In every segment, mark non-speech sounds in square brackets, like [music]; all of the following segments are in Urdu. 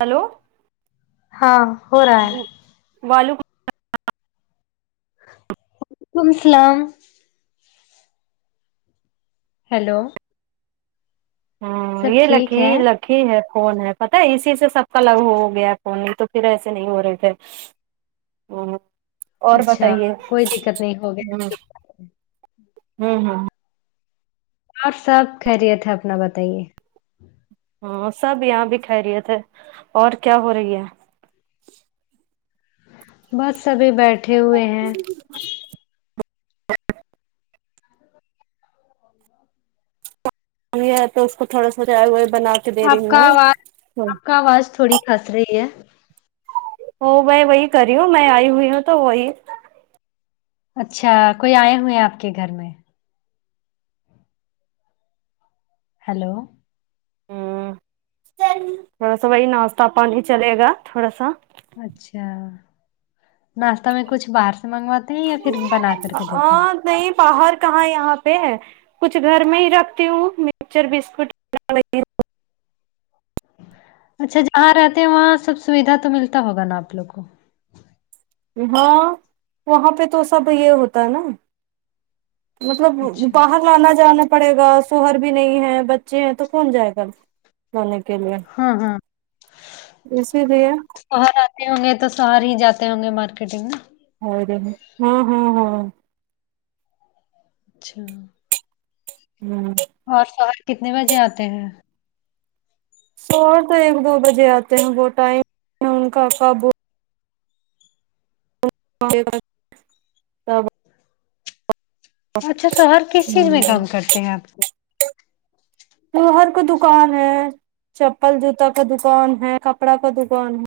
ہیلو ہاں ہو رہا ہے والو [unintelligible] وعلیکم السلام ہیلو ہاں سب یہ ٹھیک لکھی ہے لک ہی ہے فون ہے پتا ہے اسی سے سب کا لگو ہو گیا ہے فون میں تو پھر ایسے نہیں ہو رہے تھے ہ اور اچھا بتائیے کوئی دقت نہیں ہو ہ گیا ہوں ہاں اور سب خیریت ہے اپنا بتائیے ہاں سب یہاں بھی کہریت رہے تھے اور کیا ہو رہی ہے بس سبھی بیٹھ یہ ہے تو اس کو تھوڑا سا چائے واے بنا کے دے آپ رہی کا ہوں آواز آپ کا آواز تھوڑی پھنس رہی ہے ہو مائی وہی کری ہ میں آئی ہوئی ہوں تو وہی اچھا کوئی آئے ہوئے ہیں آپ کے گھر میں ہیلو تھوڑا سا وہی ناشہ پانی ہی چلے گا تھوڑا سا اچھا ناشتہ میں کچھ باہر سے منگواتی یا پھر بنا کر کے دیتے ہیں ہاں نہیں بہار کہاں یہاں پہ کچھ گھر میں ہی رکھتی ہوں مچر بسکٹ لا لیتی ہو اچھا جہاں رہتے ہیں وہاں سب سویدھا تو ملتا ہوگا نا آ پ لوگ کو ہاں وہاں پہ تو سب یہ ہوتا ہے نا مطلب اچھا باہر تو انا جانا پڑے گا شوہر بھی نہیں ہے بچے ہیں تو کون جائے گا جانے کے لیے ہاں ہاں اسی لیے شوہر آتے ہوں گے تو شوہر ہی جاتے ہوں گے مارکیٹنگ میں ہی ہا ہا ہا اچھا ہوں اور شو ہر کتنے بجے آتے ہیں شو ہر تو ایک دو بجے آتے ہیں وہ ٹائم ان کا کاب تے اچھا تو شوہر کس چیز میں کام کرتے ہیں آپ کے شوہر کا دکان ہے چپل جوتا کا دکان ہے کپڑا کا دکان ہے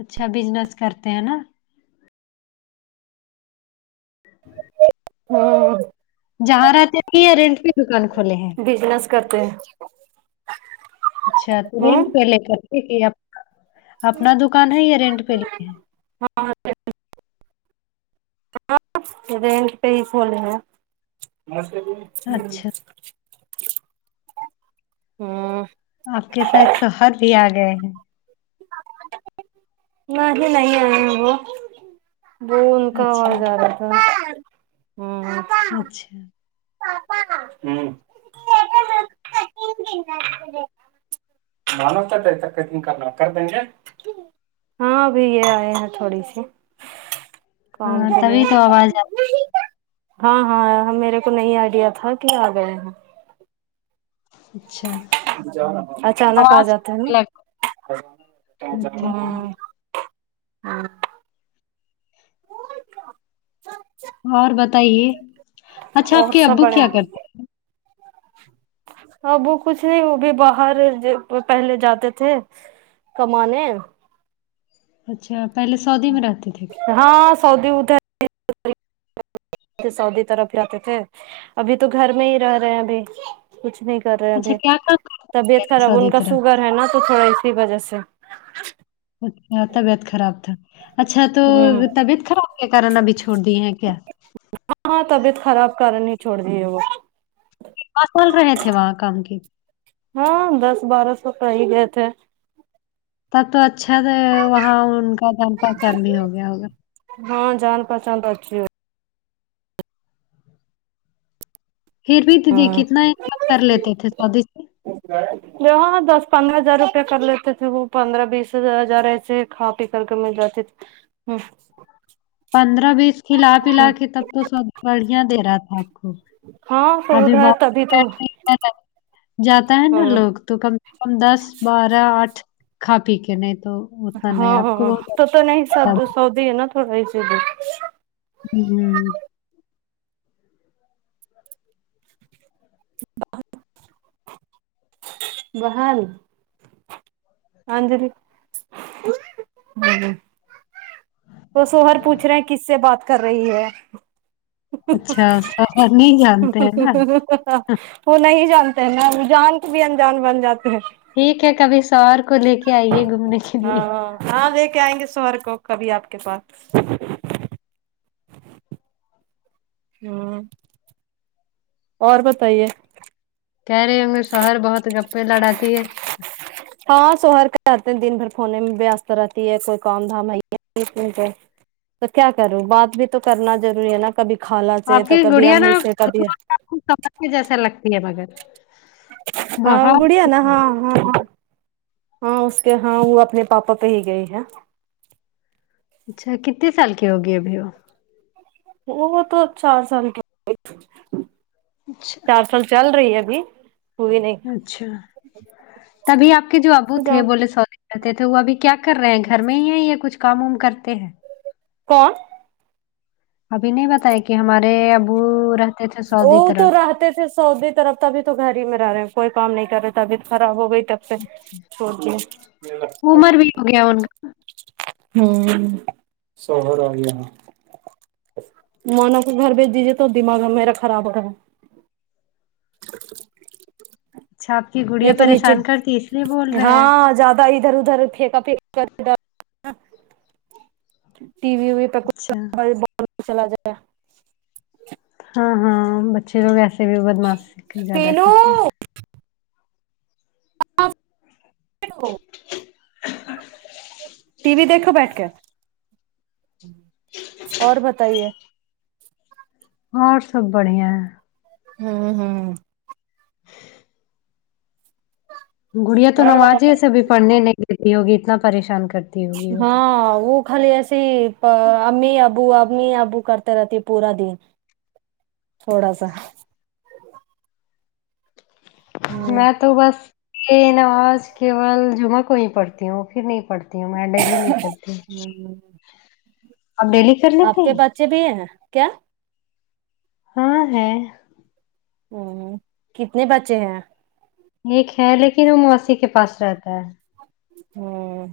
اچھا بزنس کرتے ہیں نا ہاں جہاں رہ آتے تھی رینٹ پ دکان کھولے ہیں بزنس کرتے ہیں اچھا تو ہوں رینٹ پہ لے کر ٹھیک ہے اب اپنا دکان ہے یا رینٹ پہ لیے ہے ہاں ہاں رینٹ پہ ہی کھولے ہیں وہ ہیں اچھا ہ ہاں آپ کے ساتھ شوہر بھی آ گئے ہیں نہیں نہیں آے ہ وہ وہ ان کا اچھا آواز آ رہا تھا ہوں اچھا پاپا ہاں ان کو دھکے کاڈینگ کارتھیج بول رے کانو تک ترکن کرنا کرر دیں گ ہاں ابھی یہ آئے ہیں تھوڑی سی کام ہاں کیلئے تبھی تو آواز آ ہاں ہاںے میرے کو کو نہیں آئیڈیا تھا کہ آ گئے ہیں اچھا کاہی جارہا تھا چانک آ آواز جاتا ہے نا لگ اچھا ہ ہاں اور بتائیے اچھا اور آپ کے سب ابو بڑے کیا کرتے ابو کچھ نہیں وہ بھی باہر پہلے جاتے تھے کمانے اچھا پہلے سعودی میں رہتی تھی ہاں سعودی ادھر سعودی طرف جاتے تھے ابھی تو گھر میں ہی رہ رہے ہیں ابھی کچھ نہیں کر رہے اچھا ابھی کیا کام کرتے ہیں طبیعت پہلے خراب ان سعودی کا طرف سوگر ہے نا تو تھوڑا اسی وجہ سے اچھا طبیعت خراب تھا اچھا تو ہوں طبیعت خراب کے کارن ابھی چھوڑ دی ہیں کیا ہاں ہاں طبیعت خراب کارن ہی چھوڑ دیے وہ پ چول رہے تھے وہاں کام کی ہاں دس بارہ سو کہ ہی گئے تھے تب تو اچھا سے وہاں ان کا جان پہچان بھی ہو گیا ہوگا ہاں جان پہچان اچھی پھر بھی دیدی ہاں کتنا ان کام کر لیتے تھے سوادیش سے جو ہاں دس پندرہ ہزار روپیہ کر لیتے تھے وہ پندرہ بیس ہزار ایسے کھاتے کرتے مل جاتی ہ پندرہ بیس کھلا پلا کے تب تو سب بڑھیاں دے رہا تھا ہاں تو ابھی ادھر بت تبھی تو جاتا ہے نا ہاں لوگ تو کم سے کم دس بارہ آٹھ کھا پی کے نہیں تو اتنا نہیں ہاں آپ کو ہاں بہت تو تو نہیں حساب اچھا تھا۔ سودی ہے نا تھوڑا ہیسب ہو ب بحال ہاں ج [inaudible] تو سوہر پوچھ رہے کس سے بات کر رہی ہے ہ اچھا سفر نہیں جانتے ہیں نا؟ ه ہ وہ نہیں جانتے ہیں نا جان کے بھی انجان بن جاتے ہیں ٹھیک ہے کبھی سوہر کو لے کے آئیے گھومنے کے لیے ہاں ہاں لے کے آئیں گے سوہر کو کبھی آپ کے پاس ہں اور بتائیے کہہ رہی ہوںے شوہر بہت گپیں لڑاتی ہے ہاں شہر کے رہتے ہیں دن بھر کھونے میں وست رہتی ہے کوئی کام دھام ہے کو تو کیا کروں بات بھی تو کرنا ضروری ہے نا کبھی خالہ سے تو کبھی امی سے کبھی کچ سمجتے جیسا لگتی ہے مگر ہاں گڑیا بہت نا ہاں ہاں ہاں ہاں اس کے ہاں وہ اپنے پاپا پہ ہی گئی ہے اچھا کتنے سال کی ہوگی ابھی وہ وہ تو چار سال کے ہو اچھا چار تو چل رہی ہے ابھی ہوئی نہیں اچھا تبھی آپ کے جو ابو جا تھے بولے سوری کہتے تھے وہ ابھی کیا کر رہے ہیں گھر میں ہی ہیں یا کچھ کام ووم کرتے ہیں کون ابھی نہیں بتایا کہ ہمارے ابو رہتے تھے سعودی وہ تو طرف رہتے تھھر سعودی طرف تبھی تو گھر ہی میں رہے ہیں کوئی کام نہیں کر رہے طبیعت خراب ہو گئی تب سے اچھا چھوڑ عمر بھی ہو گیا ان کا ہ شوہر آگیا مونا کو گھر بھیج دیجیے تو دماغ میرا خراب ہو رہا ہے چھپ کے گ یہ تو نیچے ہاں زیادہ ادھر ادھر [unintelligible] وی ووی پر کچھ اچھا بہت وہ تو چلا جایا ہاں ہاں بچے وائے سے بھی بدماشی زیادہ پینو کرتے ہیں [unintelligible] ٹی وی دیکھو بیٹھ کے اور بتائیے اور سب بڑھیا ہیں ہوں ہوں گڑیاں تو ہوں نمازے اسے بھی پڑھنے نہیں دیتی ہوگی اتنا پریشان کرتی ہوگی وہ تو ہاں وہ خالی ایسے ہی پا امی ابو امی ابو کرتے رہتی ہے پورا دن تھوڑا سا ہوں میں تو بس یہ نماز کیول جمعہ کو ہی پڑھتی ہوں پھر نہیں پڑھتی ا میں ڈیلی نہیں کرتی ہ ہوں اب ڈیلی کر آپ لیتے کے ہیں بچے بھی ہیں کیا ہاں ہے ہوں کتنے بچے ہیں ایک ہے لیکن وہ موسی کے پاس رہتا ہے ہوں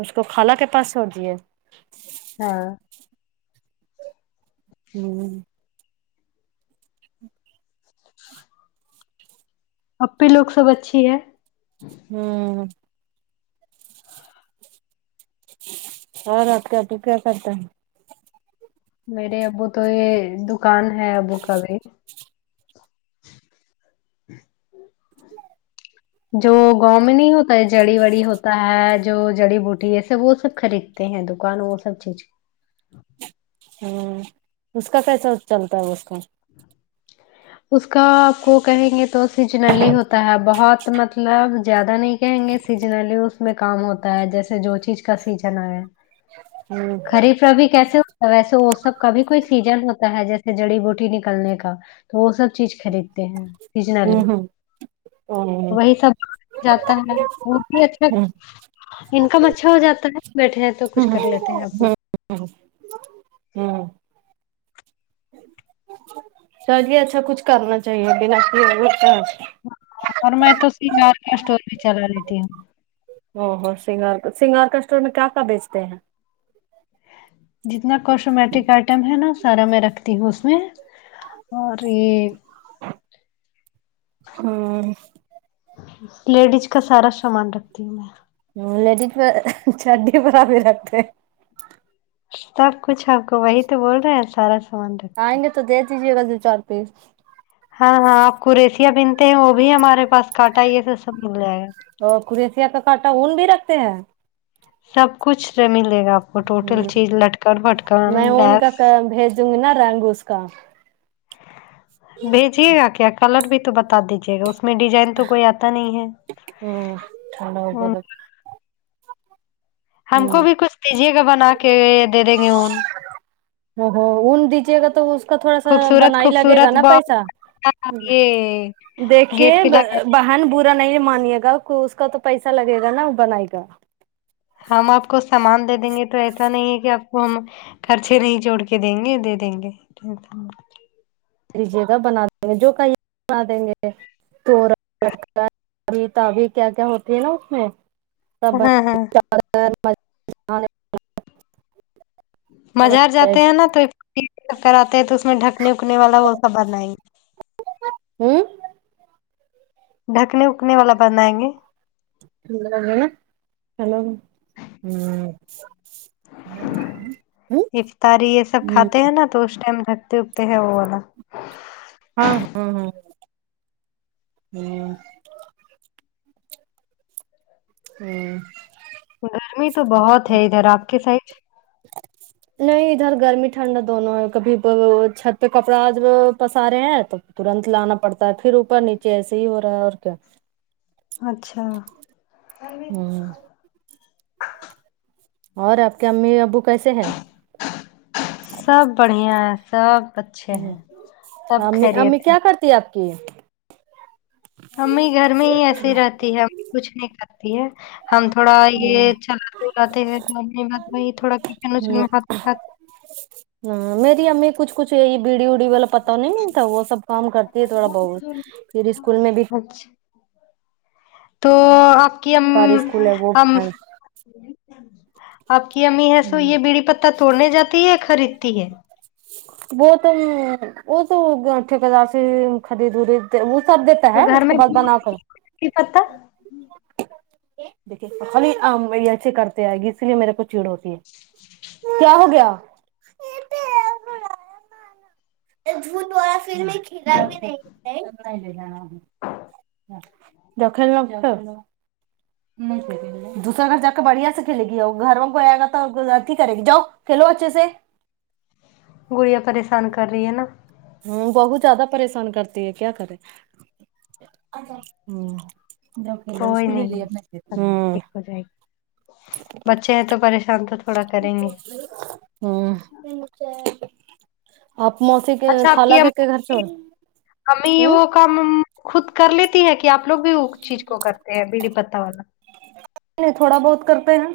اس کو خالہ کے پاس چھوڑ دیے ہاں ہوں ایپی لوگ سب اچھی ہے ہوں اور اپ کا ابو کیا کرتا ہے میرے ابو تو یہ دکان ہے ابو کا بھی جو گاؤں میں نہیں ہوتا ہے جڑی وڑی ہوتا ہے جو جڑی بوٹی یہ سب وہ سب خرید ہیں دکان وہ سب چیز ہوں اس کا کیسا چلتا ہے اس کا اس کا آپ کو کہیں گے تو س سیزنلی ہوتا ہے بہت مطلب مطلب اب زیادہ نہیں کہیں گے سیزنلی اس میں کام ہوتا ہے جیسے جو چیز کا سیزن آیا ہوں خریفرا بھی کیسے ہوتا ہے ویسے وہ سب کا بھی کوئی سیزن ہوتا ہے جیسے جڑی بوٹی نکلنے کا تو وہ سب چیز خریدتے ہیں ہوں سیجنلی ہوں وہی سب جاتا ہے وہ بھی اچھا ہوں انکم اچھا ہو جاتا ہے بیٹھے ہیں تو کچھ کر لیتے ہیں اپ ہمم ہ ہمم چلیے اچھا کچھ کرنا چاہیے بنا اور میں تو اس کی کار کی اسٹور بھی چلا لیتی ہوں او ہو سنگار سگار کا اسٹور میں کیا کیا بیچتے ہیں جتنا کوسٹمیٹک آئٹم ہے نا سارا میں رکھتی ہوں اس میں اور یہ ہاں لیڈیز کا سارا سامان رکھتی ہوں میں لیڈ پ چڈی پر آپ بھی رکھتے سب کچھ آپ کو وہی تو بول رہے ہیں سارا سامان رکھ آئیں گے تو دے دیجے گا دو چار پیس ہاں ہاں آپ قرییسیا پہنتے ہیں وہ بھی ہمارے پاس کاٹا یہ س سب مل جائے گا اور کرییسیا کا کٹا اون بھی رکھتے ہیں سب کچھ ملے گا آپ کو ہ ٹوٹل چیز لٹکن پھٹکن میں ان کا لیس بھیج دوں گی نا رنگ اس کو کام ہے بھیجیے گا کیا کلر بھی تو بتا دیجے گا اس میں ڈیزائن تو کوئی آتا نہیں ہے ہمم [unintelligible] اون ہوود ہم کو ہوں بھی کچھ دیجیے گا بنا کے دے دیں گے اون ہمم ہمم اون دیجیے گا تو اس کا تھوڑا سا خوبصورت بنا ہی لگے گا خوبصورت نا پیسہ بہت یہ دیکھیے گیٹ پہ لگا [unintelligible] ہ ن برا نہیں مانیے گا اس کا تو پیسہ لگے گا نا بنائے گا ہم آپ کو سامان دے دیں گے تو ایسا نہیں ہے کہ آپ وہ ہم خرچے نہیں جوڑ کے دیں گے دے دیں گے کر لیجیے گا بنا دیں گے جو کہیے بنا دیں گے توورا [inaudible] لٹکای تبی کیا کیا ہوتی ہے نا اس میں سب ہاں ہاں [inaudible] بازار جاتے ہوں ہیں نا تو کر آتے ہے تو اس میں ڈھکنے اکنے والا وہ سب بنای ہوں ڈھکنی اکنے والا بنائیں گے ہیلو افطاری یہ سب کھاتے ہیں نا تو اس ٹائم جکتے اگتے ہیں وہ والا ہاں ہاں ہ ہوں گرمی تو بہت ہے ادھر آپ کے سائڈ نہیں ادھر گرمی ٹھنڈا دونوں ہے کبھی چھت پہ کپڑا آج وہ پسا رہے ہیں تو ترنت لانا پڑتا ہے پھر اوپر نیچے ایسے ہی ہو رہا ہے اور کیا اچھا ہوں اور آپ کے امی ابو کیسے ہیں سب بڑھیا ہے سب اچھے ہیں ہ سب امی امی خیریت کیا کرتی ہے آپ کی امی گھر میں ہی ایسی رہتی ہے امی کچھ نہیں کرتی ہے ہم تھوڑا ہ یہ چلاتے ولاتے ہیں تو بات وہ تھوڑا کچن وچن میں ہات ھات ہوں میری امی کچھ کچھ یہ بیڑی ووڑی وال اپ پتا نہیں ملتا وہ سب کام کرتی ہے تھوڑا بہت پھر اسکول میں بھی اچھا تو آپ کی ام سرکاری اسکول ہے وہ ام آپ کی امی ہے سو ہوں یہ بیڑی پتہ توڑنے جاتی ہے یا خریدتی ہے وہ تم وہ تو ٹھیکدار سے خریدری ورید وہ سب دیتا تو ہے گھر اس کے میں بعد بنا بیڑی کر پتہ خلی ام ویسے کر آئے گی اسی لیے میرے کو چڑ ہوتی ہے کیا ہو گیا [inaudible] دخل نکو دوسرا گھر جا کے بڑھیا سے کھیلے گی اور گھر میں کو آئے گا تو گلاٹھی کرے گی جاؤ کھیلو اچھے سے گڑیاں پریشان کر رہی ہے نا ہوں بہت زیادہ پریشان کرتی ہے کیا کرے ہوں کوئی نہیں سب چاہے تو پریشان تو تھوڑا کریں گے ہوں آپ موسی کے اچھا آپ خالہ کی کر کے گھر چھوڑ ہوں کامم خود کر لیتی ہے کہ آپ لوگ بھی اس چیز کو کرتے ہیں بیڑی پتہ والا نہیں تھوڑا بہت کرتے ہیں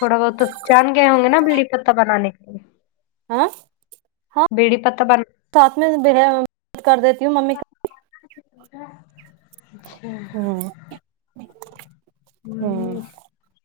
تھوڑا بہت جان گئے ہوں گے نا بیڑی پتہ بنانے ہوں بیڑی پتہ بن ساتھ میں برا کر دیتی ہوں ممی کا اچھا ہمم ہمم